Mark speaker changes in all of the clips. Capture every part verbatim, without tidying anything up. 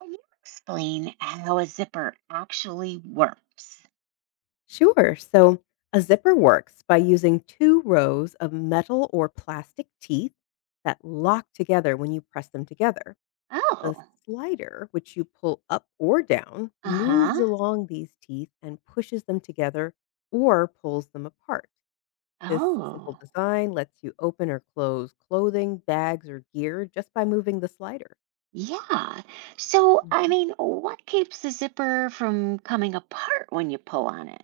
Speaker 1: Can you explain how a zipper actually works?
Speaker 2: Sure. So a zipper works by using two rows of metal or plastic teeth that lock together when you press them together. The
Speaker 1: Oh,
Speaker 2: slider, which you pull up or down,
Speaker 1: uh Mhm.
Speaker 2: moves
Speaker 1: Huh.
Speaker 2: along these teeth and pushes them together or pulls them apart. This simple
Speaker 1: Oh,
Speaker 2: design lets you open or close clothing, bags, or gear just by moving the slider.
Speaker 1: yeah. So, I
Speaker 2: Mhm.
Speaker 1: mean, what keeps the zipper from coming apart when you pull on it?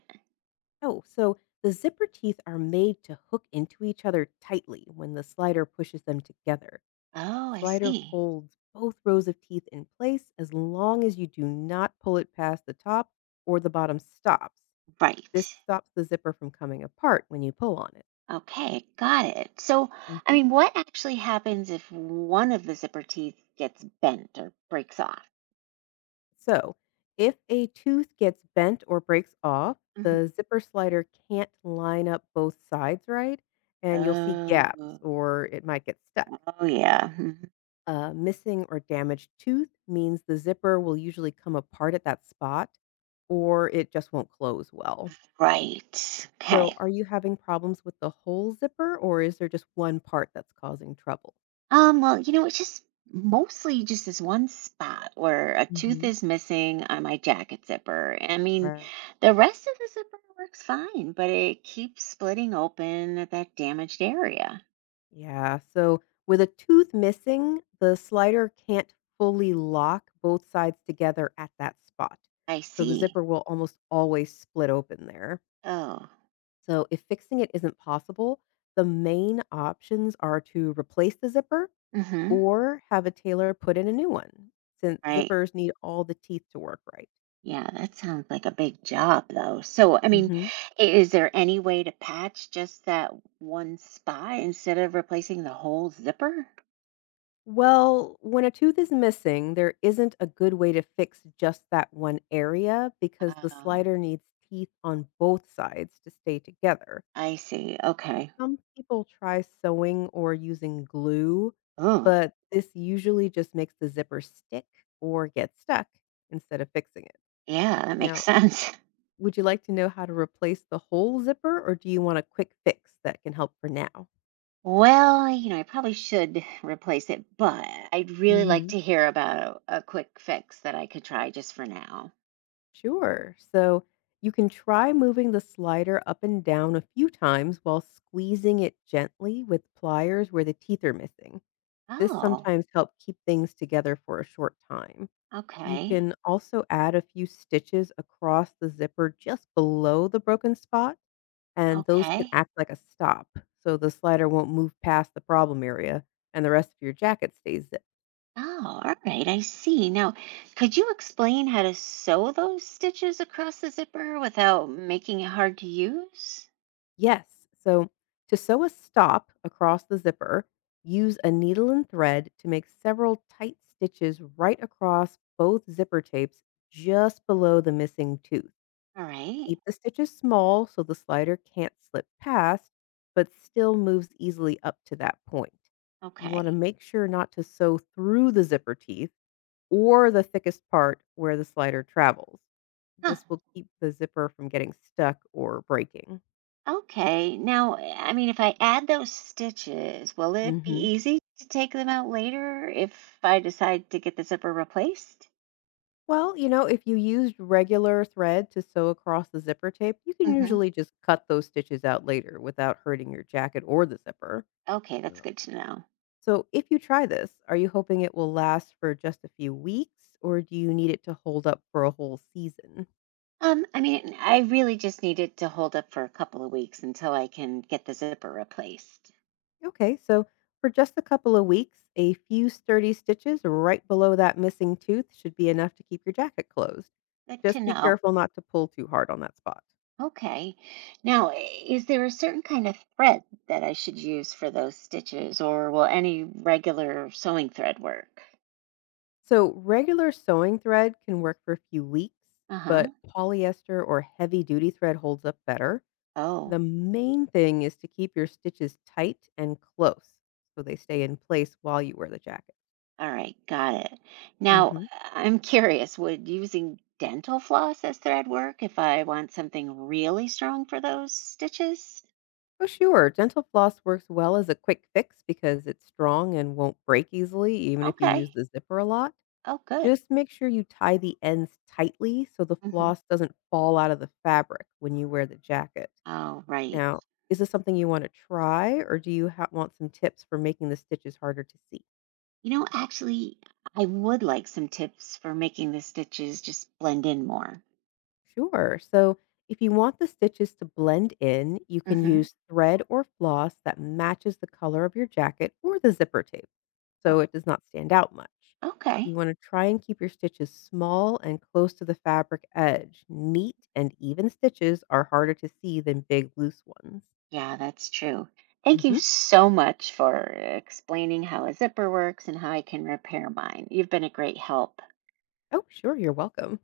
Speaker 2: Oh, so the zipper teeth are made to hook into each other tightly when the slider pushes them together.
Speaker 1: Oh, I
Speaker 2: Slider
Speaker 1: see.
Speaker 2: holds both rows of teeth in place as long as you do not pull it past the top or the bottom stops.
Speaker 1: Right.
Speaker 2: This stops the zipper from coming apart when you pull on it.
Speaker 1: Okay, got it. So, I
Speaker 2: Mhm.
Speaker 1: mean, what actually happens if one of the zipper teeth gets bent or breaks off?
Speaker 2: So, if a tooth gets bent or breaks off,
Speaker 1: Mhm.
Speaker 2: the zipper slider can't line up both sides right, and you'll see gaps
Speaker 1: Oh,
Speaker 2: or it might get stuck.
Speaker 1: oh yeah. Mhm.
Speaker 2: A missing or damaged tooth means the zipper will usually come apart at that spot or it just won't close well.
Speaker 1: Right.
Speaker 2: So,
Speaker 1: Okay.
Speaker 2: are you having problems with the whole zipper or is there just one part that's causing trouble?
Speaker 1: Um, well, you know, it's just mostly just this one spot where a tooth
Speaker 2: Mhm.
Speaker 1: is missing on my jacket zipper. I mean,
Speaker 2: Right.
Speaker 1: the rest of the zipper works fine, but it keeps splitting open at that damaged area.
Speaker 2: Yeah. So with a tooth missing, the slider can't fully lock both sides together at that spot.
Speaker 1: I
Speaker 2: So the
Speaker 1: see.
Speaker 2: zipper will almost always split open there.
Speaker 1: Oh,
Speaker 2: So if fixing it isn't possible, the main options are to replace the zipper
Speaker 1: mm-hmm.
Speaker 2: or have a tailor put in a new one since
Speaker 1: Right.
Speaker 2: zippers need all the teeth to work right.
Speaker 1: Yeah, that sounds like a big job, though. So, I mean, i- is there any way to patch just that one spot instead of replacing the whole zipper?
Speaker 2: Well, when a tooth is missing, there isn't a good way to fix just that one area because the
Speaker 1: Oh,
Speaker 2: slider needs teeth on both sides to stay together.
Speaker 1: I see. Okay.
Speaker 2: Some people try sewing or using glue,
Speaker 1: Oh,
Speaker 2: but this usually just makes the zipper stick or get stuck instead of fixing it.
Speaker 1: yeah, that
Speaker 2: Now,
Speaker 1: makes sense.
Speaker 2: would you like to know how to replace the whole zipper or do you want a quick fix that can help for now?
Speaker 1: Well, you know, I probably should replace it, but I'd really like
Speaker 2: Mhm.
Speaker 1: to hear about a, a quick fix that I could try just for now.
Speaker 2: Sure. So you can try moving the slider up and down a few times while squeezing it gently with pliers where the teeth are missing. This
Speaker 1: Oh,
Speaker 2: sometimes helps keep things together for a short time. You
Speaker 1: okay.
Speaker 2: can also add a few stitches across the zipper just below the broken spot, and those can
Speaker 1: Okay.
Speaker 2: act like a stop so the slider won't move past the problem area and the rest of your jacket stays zipped.
Speaker 1: Oh, all right. I see. Now, could you explain how to sew those stitches across the zipper without making it hard to use?
Speaker 2: Yes. So to sew a stop across the zipper, use a needle and thread to make several tight stitches right across both zipper tapes just below the missing tooth.
Speaker 1: All right.
Speaker 2: Keep the stitches small so the slider can't slip past, but still moves easily up to that point. You
Speaker 1: Okay.
Speaker 2: want to make sure not to sew through the zipper teeth or the thickest part where the slider travels.
Speaker 1: Huh.
Speaker 2: This will keep the zipper from getting stuck or breaking.
Speaker 1: Okay. Now, eh, I mean, if I add those stitches, will it be
Speaker 2: Mhm.
Speaker 1: easy to take them out later if I decide to get the zipper replaced?
Speaker 2: Well, you know, if you used regular thread to sew across the zipper tape, you can
Speaker 1: Hmm.
Speaker 2: usually just cut those stitches out later without hurting your jacket or the zipper.
Speaker 1: Okay, that's
Speaker 2: Yeah.
Speaker 1: good to know.
Speaker 2: So, if you try this, are you hoping it will last for just a few weeks or do you need it to hold up for a whole season?
Speaker 1: Um, I mean, I really just need it to hold up for a couple of weeks until I can get the zipper replaced.
Speaker 2: Okay, so for just a couple of weeks, a few sturdy stitches right below that missing tooth should be enough to keep your jacket closed.
Speaker 1: Good to
Speaker 2: Just
Speaker 1: hmm
Speaker 2: be
Speaker 1: know.
Speaker 2: careful not to pull too hard on that spot.
Speaker 1: Okay. Now, i- is there a certain kind of thread that I should use for those stitches, or will any regular sewing thread work?
Speaker 2: So, regular sewing thread can work for a few weeks,
Speaker 1: Uh-huh.
Speaker 2: but polyester or heavy duty thread holds up better. The
Speaker 1: Oh.
Speaker 2: main thing is to keep your stitches tight and close so they stay in place while you wear the jacket.
Speaker 1: All right, got it. Now,
Speaker 2: hmm
Speaker 1: I'm curious, would using dental floss as thread work if I want something really strong for those stitches?
Speaker 2: Oh, sure. Dental floss works well as a quick fix because it's strong and won't break easily, even if you use
Speaker 1: Okay.
Speaker 2: the zipper a lot.
Speaker 1: Oh, good.
Speaker 2: Just make sure you tie the ends tightly so the
Speaker 1: Hmm.
Speaker 2: floss doesn't fall out of the fabric when you wear the jacket.
Speaker 1: Oh, right.
Speaker 2: Now, is this something you want to try or do you ha- want some tips for making the stitches harder to see?
Speaker 1: You know, actually, I would like some tips for making the stitches just blend in more.
Speaker 2: Sure. So, if you want the stitches to blend in, you can
Speaker 1: Hmm.
Speaker 2: use thread or floss that matches the color of your jacket or the zipper tape so
Speaker 1: Oh,
Speaker 2: it does not stand out much. You
Speaker 1: okay.
Speaker 2: want to try and keep your stitches small and close to the fabric edge. Neat and even stitches are harder to see than big, loose ones.
Speaker 1: Yeah, that's true. Thank you
Speaker 2: hmm
Speaker 1: so much for explaining how a zipper works and how I can repair mine. You've been a great help.
Speaker 2: Oh, sure. You're welcome.